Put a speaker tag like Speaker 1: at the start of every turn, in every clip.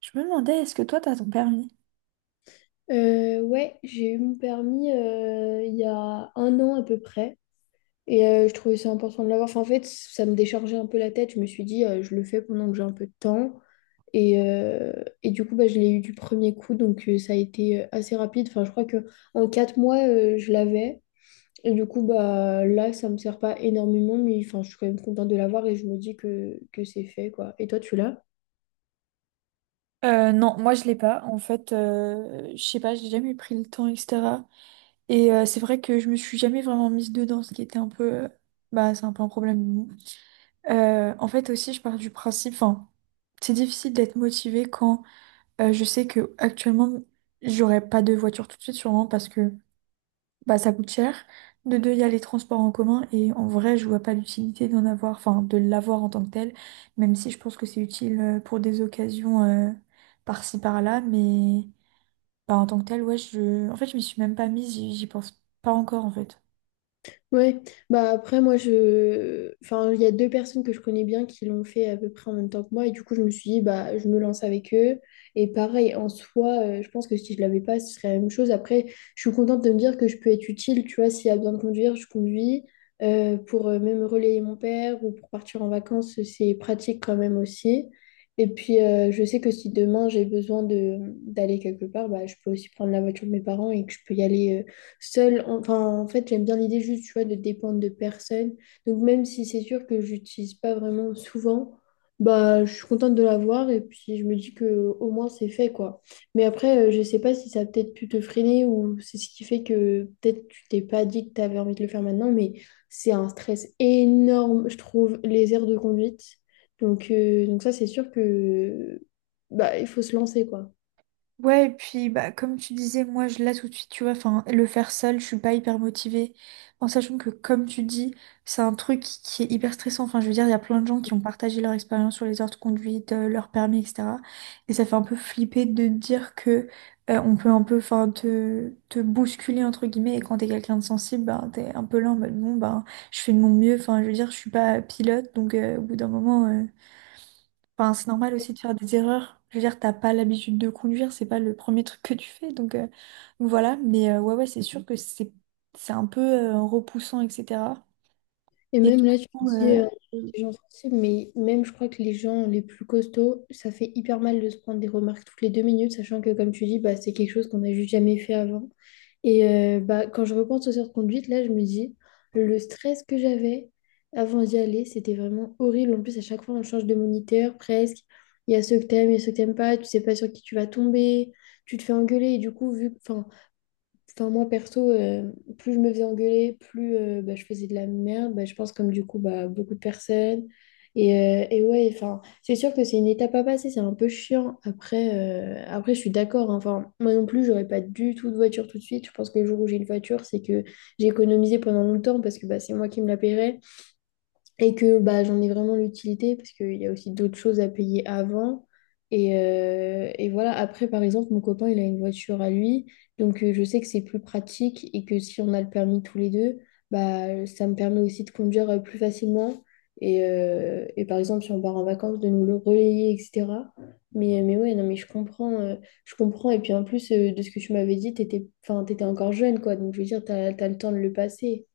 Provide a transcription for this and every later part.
Speaker 1: Je me demandais, est-ce que toi, t'as ton permis?
Speaker 2: Ouais, j'ai eu mon permis il y a un an à peu près. Et je trouvais ça important de l'avoir. Enfin, en fait, ça me déchargeait un peu la tête. Je me suis dit, je le fais pendant que j'ai un peu de temps. Et, euh, et du coup, bah, je l'ai eu du premier coup. Donc, ça a été assez rapide. Enfin, je crois que en 4 mois, je l'avais. Et du coup, bah, là, ça me sert pas énormément. Mais enfin, je suis quand même contente de l'avoir et je me dis que c'est fait, quoi. Et toi, tu l'as?
Speaker 1: Non, moi je l'ai pas. En fait, je sais pas, j'ai jamais pris le temps, etc. Et c'est vrai que je me suis jamais vraiment mise dedans, ce qui était un peu, bah, c'est un peu un problème. En fait aussi, je pars du principe, enfin, c'est difficile d'être motivée quand je sais que actuellement j'aurai pas de voiture tout de suite, sûrement parce que bah, ça coûte cher. De deux, il y a les transports en commun et en vrai, je vois pas l'utilité d'en avoir, enfin de l'avoir en tant que tel, même si je pense que c'est utile pour des occasions par-ci par-là, mais bah, en tant que tel, ouais, je... en fait, je m'y suis même pas mise, j'y pense pas encore en fait.
Speaker 2: Ouais, bah après moi je enfin il y a deux personnes que je connais bien qui l'ont fait à peu près en même temps que moi et du coup je me suis dit bah je me lance avec eux et pareil en soi je pense que si je l'avais pas ce serait la même chose après je suis contente de me dire que je peux être utile tu vois s'il y a besoin de conduire je conduis. Pour même relayer mon père ou pour partir en vacances c'est pratique quand même aussi et puis je sais que si demain j'ai besoin de d'aller quelque part bah je peux aussi prendre la voiture de mes parents et que je peux y aller seule. Enfin, en fait, j'aime bien l'idée juste, tu vois, de dépendre de personne. Donc, même si c'est sûr que j'utilise pas vraiment souvent, bah, je suis contente de l'avoir et puis je me dis que au moins c'est fait, quoi. Mais après, je sais pas si ça a peut-être pu te freiner ou c'est ce qui fait que peut-être tu t'es pas dit que tu avais envie de le faire maintenant, mais c'est un stress énorme, je trouve, les aires de conduite. Donc ça, c'est sûr que bah, il faut se lancer, quoi.
Speaker 1: Ouais, et puis bah comme tu disais, moi je là tout de suite, tu vois, enfin le faire seul, je suis pas hyper motivée. En sachant que comme tu dis, c'est un truc qui est hyper stressant. Enfin, je veux dire, il y a plein de gens qui ont partagé leur expérience sur les heures de conduite, leur permis, etc. Et ça fait un peu flipper de dire que on peut un peu, enfin, te bousculer entre guillemets. Et quand t'es quelqu'un de sensible, ben t'es un peu là en mode bon, ben je fais de mon mieux. Enfin, je veux dire, je suis pas pilote, donc au bout d'un moment. Enfin, c'est normal aussi de faire des erreurs. Je veux dire, t'as pas l'habitude de conduire, c'est pas le premier truc que tu fais. Donc voilà, mais ouais, c'est sûr que c'est un peu repoussant, etc.
Speaker 2: Et
Speaker 1: Et du
Speaker 2: même là, tu te
Speaker 1: coup,
Speaker 2: dis
Speaker 1: euh, euh,
Speaker 2: les gens sensibles, mais même je crois que les gens les plus costauds, ça fait hyper mal de se prendre des remarques toutes les 2 minutes, sachant que comme tu dis, bah, c'est quelque chose qu'on n'a juste jamais fait avant. Et bah, quand je repense aux heures de conduite, là, je me dis, le stress que j'avais avant d'y aller, c'était vraiment horrible. En plus, à chaque fois, on change de moniteur presque. Il y a ceux que t'aimes, il y a ceux que t'aimes pas. Tu sais pas sur qui tu vas tomber. Tu te fais engueuler. Et du coup, vu, enfin. Enfin, moi, perso, plus je me faisais engueuler, plus bah, je faisais de la merde. Bah, je pense comme du coup, bah, beaucoup de personnes. Et ouais, enfin, c'est sûr que c'est une étape à passer, c'est un peu chiant. Après je suis d'accord, hein. Enfin, moi non plus, j'aurais pas du tout de voiture tout de suite. Je pense que le jour où j'ai une voiture, c'est que j'ai économisé pendant longtemps parce que bah, c'est moi qui me la paierais et que bah, j'en ai vraiment l'utilité parce qu'il y a aussi d'autres choses à payer avant. Et voilà, après, par exemple, mon copain, il a une voiture à lui, donc je sais que c'est plus pratique et que si on a le permis tous les deux, bah, ça me permet aussi de conduire plus facilement. Et par exemple, si on part en vacances, de nous le relayer, etc. Mais ouais, non, mais je comprends, je comprends. Et puis en plus, de ce que tu m'avais dit, t'étais, enfin, t'étais encore jeune, quoi. Donc je veux dire, t'as le temps de le passer.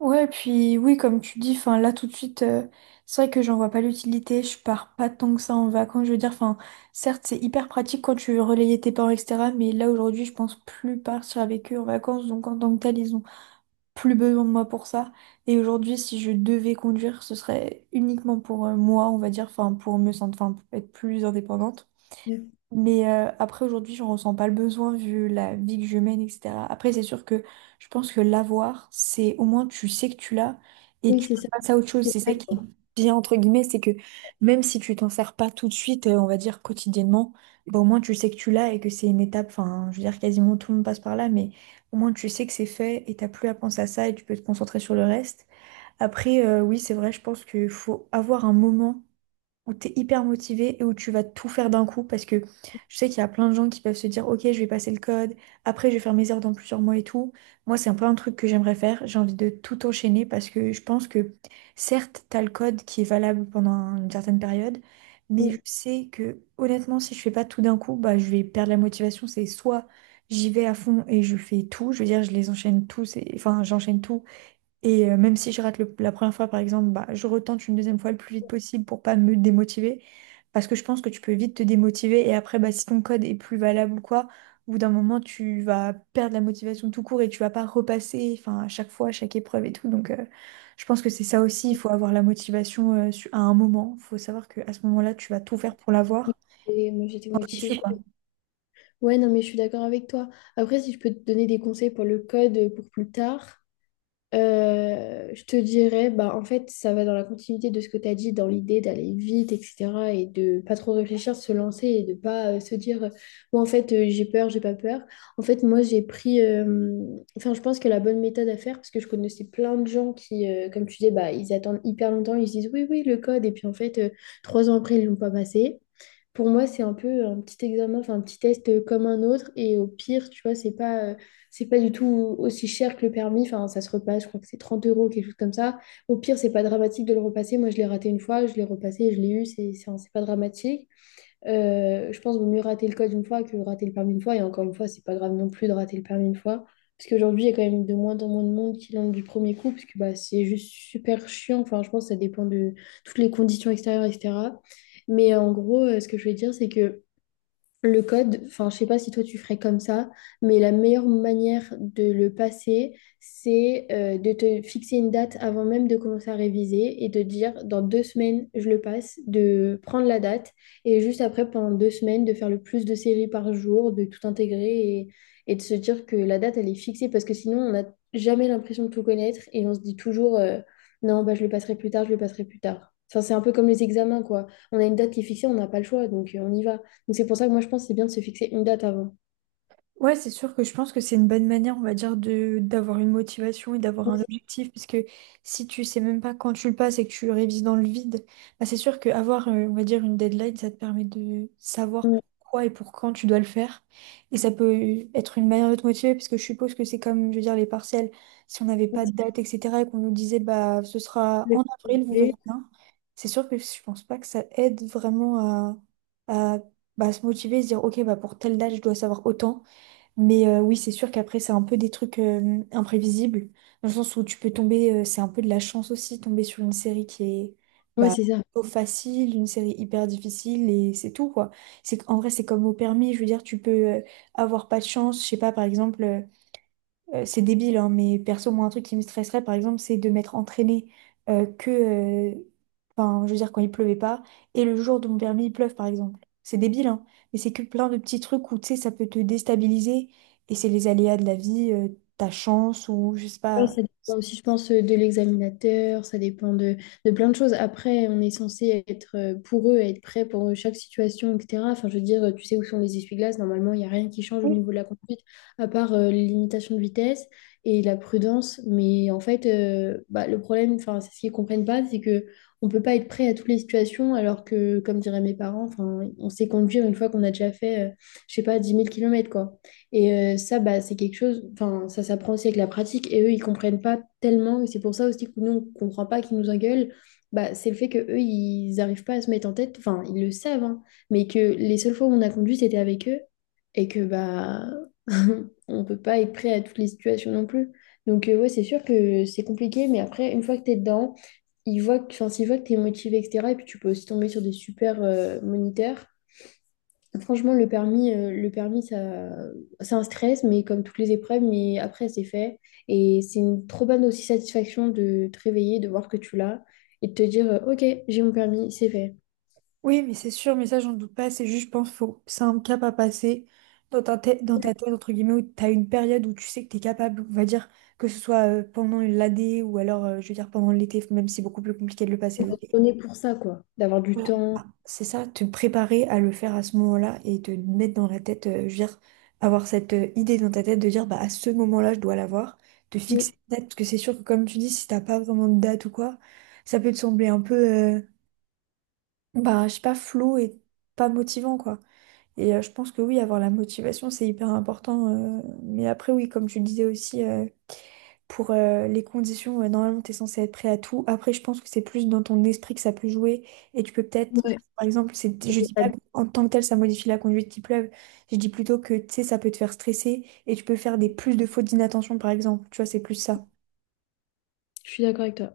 Speaker 1: ouais, puis oui, comme tu dis, enfin là tout de suite, c'est vrai que j'en vois pas l'utilité. Je pars pas tant que ça en vacances. Je veux dire, enfin, certes, c'est hyper pratique quand tu veux relayer tes parents, etc. Mais là aujourd'hui, je pense plus partir avec eux en vacances. Donc en tant que tel, ils ont plus besoin de moi pour ça. Et aujourd'hui, si je devais conduire, ce serait uniquement pour moi, on va dire, enfin, pour me sentir, enfin, pour être plus indépendante.
Speaker 2: Ouais.
Speaker 1: Mais après, aujourd'hui, je ressens pas le besoin vu la vie que je mène, etc. Après, c'est sûr que je pense que l'avoir, c'est au moins tu sais que tu l'as et
Speaker 2: Oui,
Speaker 1: tu
Speaker 2: c'est
Speaker 1: peux
Speaker 2: ça.
Speaker 1: passer à autre chose.
Speaker 2: C'est
Speaker 1: C'est ça
Speaker 2: vrai,
Speaker 1: qui est
Speaker 2: quoi.
Speaker 1: bien, entre guillemets, c'est que même si tu t'en sers pas tout de suite, on va dire quotidiennement, bah, au moins tu sais que tu l'as et que c'est une étape. Enfin, je veux dire, quasiment tout le monde passe par là, mais au moins tu sais que c'est fait et t'as plus à penser à ça et tu peux te concentrer sur le reste. Après, oui, c'est vrai, je pense qu'il faut avoir un moment où tu es hyper motivé et où tu vas tout faire d'un coup parce que je sais qu'il y a plein de gens qui peuvent se dire ok je vais passer le code, après je vais faire mes heures dans plusieurs mois et tout. Moi c'est un peu un truc que j'aimerais faire, j'ai envie de tout enchaîner parce que je pense que certes tu as le code qui est valable pendant une certaine période, mais je
Speaker 2: Mm.
Speaker 1: sais que honnêtement si je fais pas tout d'un coup bah je vais perdre la motivation, c'est soit j'y vais à fond et je fais tout, je veux dire je les enchaîne tous, enfin j'enchaîne tout et même si je rate la première fois, par exemple, bah, je retente une deuxième fois le plus vite possible pour pas me démotiver. Parce que je pense que tu peux vite te démotiver. Et après, bah, si ton code est plus valable ou quoi, au bout d'un moment, tu vas perdre la motivation tout court et tu vas pas repasser, enfin, à chaque fois, à chaque épreuve et tout. Donc, je pense que c'est ça aussi. Il faut avoir la motivation, à un moment. Il faut savoir que à ce moment-là, tu vas tout faire pour l'avoir.
Speaker 2: Et moi, j'étais motivée. Ouais, non, mais je suis d'accord avec toi. Après, si je peux te donner des conseils pour le code pour plus tard, je te dirais, bah, en fait, ça va dans la continuité de ce que tu as dit, dans l'idée d'aller vite, etc. et de pas trop réfléchir, se lancer et de pas se dire, moi, en fait, j'ai peur, j'ai pas peur. En fait, moi, j'ai pris, enfin, je pense que la bonne méthode à faire, parce que je connaissais plein de gens qui, comme tu dis, bah, ils attendent hyper longtemps, ils se disent, oui, oui, le code, et puis en fait, 3 ans après, ils l'ont pas passé. Pour moi, c'est un peu un petit examen, enfin un petit test comme un autre. Et au pire, tu vois, c'est pas du tout aussi cher que le permis. Enfin, ça se repasse, je crois que c'est 30 euros, quelque chose comme ça. Au pire, c'est pas dramatique de le repasser. Moi, je l'ai raté une fois, je l'ai repassé, je l'ai eu, c'est pas dramatique. Je pense qu'il vaut mieux rater le code une fois que rater le permis une fois. Et encore une fois, c'est pas grave non plus de rater le permis une fois. Parce qu'aujourd'hui, il y a quand même de moins en moins de monde qui l'ont du premier coup, parce que bah, c'est juste super chiant. Enfin, je pense que ça dépend de toutes les conditions extérieures, etc. Mais en gros, ce que je veux dire, c'est que le code, enfin, je sais pas si toi tu ferais comme ça, mais la meilleure manière de le passer, c'est de te fixer une date avant même de commencer à réviser et de dire dans 2 semaines, je le passe, de prendre la date et juste après, pendant 2 semaines, de faire le plus de séries par jour, de tout intégrer et de se dire que la date, elle est fixée parce que sinon, on n'a jamais l'impression de tout connaître et on se dit toujours, non, bah, je le passerai plus tard, je le passerai plus tard. Enfin, c'est un peu comme les examens, quoi. On a une date qui est fixée, on n'a pas le choix, donc on y va. Donc c'est pour ça que moi je pense que c'est bien de se fixer une date avant.
Speaker 1: Ouais, c'est sûr que je pense que c'est une bonne manière, on va dire, de d'avoir une motivation et d'avoir
Speaker 2: Oui,
Speaker 1: un objectif, parce que si tu sais même pas quand tu le passes et que tu révises dans le vide, bah c'est sûr qu'avoir, on va dire, une deadline, ça te permet de
Speaker 2: c'est
Speaker 1: savoir pourquoi et pour quand tu dois le faire. Et ça peut être une manière de te motiver, parce que je suppose que c'est comme, je veux dire, les partiels, si on n'avait
Speaker 2: ouais,
Speaker 1: pas de date, etc., et qu'on nous disait, bah, ce sera
Speaker 2: c'est
Speaker 1: en avril, vous verrez
Speaker 2: ça.
Speaker 1: bien, c'est sûr que je pense pas que ça aide vraiment à bah, se motiver, se dire, ok, bah, pour telle date, je dois savoir autant. Mais oui, c'est sûr qu'après, c'est un peu des trucs imprévisibles, dans le sens où tu peux tomber, c'est un peu de la chance aussi, tomber sur une série qui est
Speaker 2: Ouais,
Speaker 1: bah,
Speaker 2: c'est ça.
Speaker 1: plutôt facile, une série hyper difficile, et c'est tout, quoi. C'est, en vrai, c'est comme au permis, je veux dire, tu peux avoir pas de chance, je sais pas, par exemple. C'est débile, hein, mais perso, moi, un truc qui me stresserait, par exemple, c'est de m'être entraînée euh, que, euh, enfin, je veux dire, quand il pleuvait pas, et le jour de mon permis, il pleuve, par exemple. C'est débile, hein, mais c'est que plein de petits trucs où, tu sais, ça peut te déstabiliser, et c'est les aléas de la vie, ta chance, ou je sais
Speaker 2: Ouais,
Speaker 1: pas.
Speaker 2: ça dépend aussi, je pense, de l'examinateur, ça dépend de plein de choses. Après, on est censé être pour eux, être prêt pour chaque situation, etc. Enfin, je veux dire, tu sais où sont les essuie-glaces, normalement, il n'y a rien qui change au niveau de la conduite, à part les limitations de vitesse et la prudence. Mais en fait, bah, le problème, enfin, c'est ce qu'ils ne comprennent pas, c'est que on peut pas être prêt à toutes les situations, alors que, comme diraient mes parents, enfin, on sait conduire une fois qu'on a déjà fait, je sais pas, 10 000 km, et ça, bah, c'est quelque chose, enfin, ça s'apprend aussi avec la pratique. Et eux, ils comprennent pas tellement. Et c'est pour ça aussi que nous, on comprend pas qu'ils nous engueulent. Bah, c'est le fait que eux, ils n'arrivent pas à se mettre en tête. Enfin, ils le savent, hein, mais que les seules fois où on a conduit, c'était avec eux. Et que, bah, on peut pas être prêt à toutes les situations non plus. Donc, ouais, c'est sûr que c'est compliqué. Mais après, une fois que tu es dedans, ils voient que, enfin, s'ils voient que tu es motivé, etc. Et puis, tu peux aussi tomber sur des super moniteurs. Franchement, le permis ça, c'est un stress, mais comme toutes les épreuves, mais après, c'est fait. Et c'est une trop bonne aussi satisfaction de te réveiller, de voir que tu l'as et de te dire, OK, j'ai mon permis, c'est fait.
Speaker 1: Oui, mais c'est sûr, mais ça, j'en doute pas. C'est juste, je pense, faut... c'est un cap à passer dans ta tête, entre guillemets, où tu as une période où tu sais que tu es capable, on va dire, que ce soit pendant l'AD ou alors, je veux dire, pendant l'été, même si c'est beaucoup plus compliqué de le passer l'été.
Speaker 2: On est pour ça, quoi, d'avoir du
Speaker 1: Ouais. Ah,
Speaker 2: temps.
Speaker 1: c'est ça, te préparer à le faire à ce moment-là et te mettre dans la tête, je veux dire, avoir cette idée dans ta tête de dire, bah, à ce moment-là, je dois l'avoir, te fixer
Speaker 2: Ouais,
Speaker 1: une date, parce que c'est sûr que, comme tu dis, si t'as pas vraiment de date ou quoi, ça peut te sembler un peu, euh, bah, je sais pas, flou et pas motivant, quoi. Et je pense que oui, avoir la motivation, c'est hyper important. Mais après, oui, comme tu le disais aussi, pour les conditions, normalement, tu es censé être prêt à tout. Après, je pense que c'est plus dans ton esprit que ça peut jouer. Et tu peux peut-être,
Speaker 2: ouais.
Speaker 1: par exemple, je dis pas qu'en tant que tel, ça modifie la conduite qui pleuve. Je dis plutôt que, tu sais, ça peut te faire stresser et tu peux faire des plus de fautes d'inattention, par exemple. Tu vois, c'est plus ça.
Speaker 2: Je suis d'accord avec toi.